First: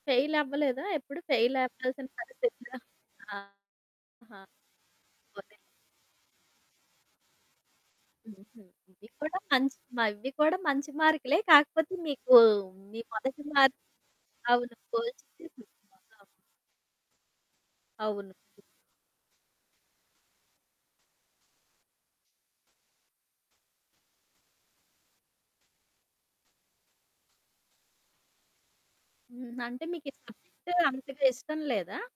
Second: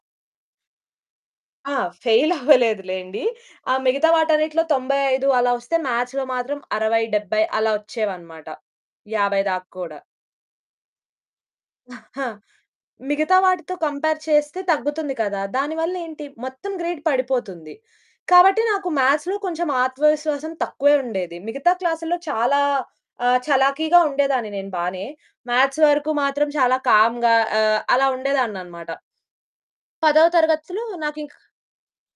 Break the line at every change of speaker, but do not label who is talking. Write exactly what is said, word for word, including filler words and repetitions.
Fail అవ్వలేదా ఎప్పుడు? Fail
ఆ!
అవ్వాల్సిన
ఫెయిల్
పరిస్థితోచ్చిన
అవ్వలేదులెండి.
ఆ!
ఆ మిగతా
ఆ!
వాటన్నిటిలో తొంబై ఐదు అలా
ఓకే.
వస్తే మాథ్స్‌లో మాత్రం అరవై, డెబ్బై అలా వచ్చేవనమాట.
హుహు. ఇవి కూడా
యాభై దాకా
మంచ్
కూడా.
మవి కూడా మంచి మార్కులే. కాకపోతే
ఆ!
మీకు మీ
మిగతా
మొదటి
వాటితో
మార్క్
కంపేర్ చేస్తే
అవును.
తగ్గుతుంది కదా!
పోల్చితే
దాని వల్ల
బాగా
ఏంటి మొత్తం గ్రేడ్ పడిపోతుంది.
అవును.
కాబట్టి నాకు మ్యాథ్స్‌లో కొంచెం ఆత్మవిశ్వాసం తక్కువే ఉండేది. మిగతా క్లాసుల్లో చాలా ఆహ్, చలాకీగా ఉండేదాన్ని నేను బానే. మ్యాథ్స్ వరకు మాత్రం చాలా కామ్‌గా ఆహ్, అలా ఉండేదాననమాట.
హ్మ్. అంటే
పదో
మీకిష్టమంటే
తరగతిలో
అంతగా
నాకింక
ఇష్టం లేదా?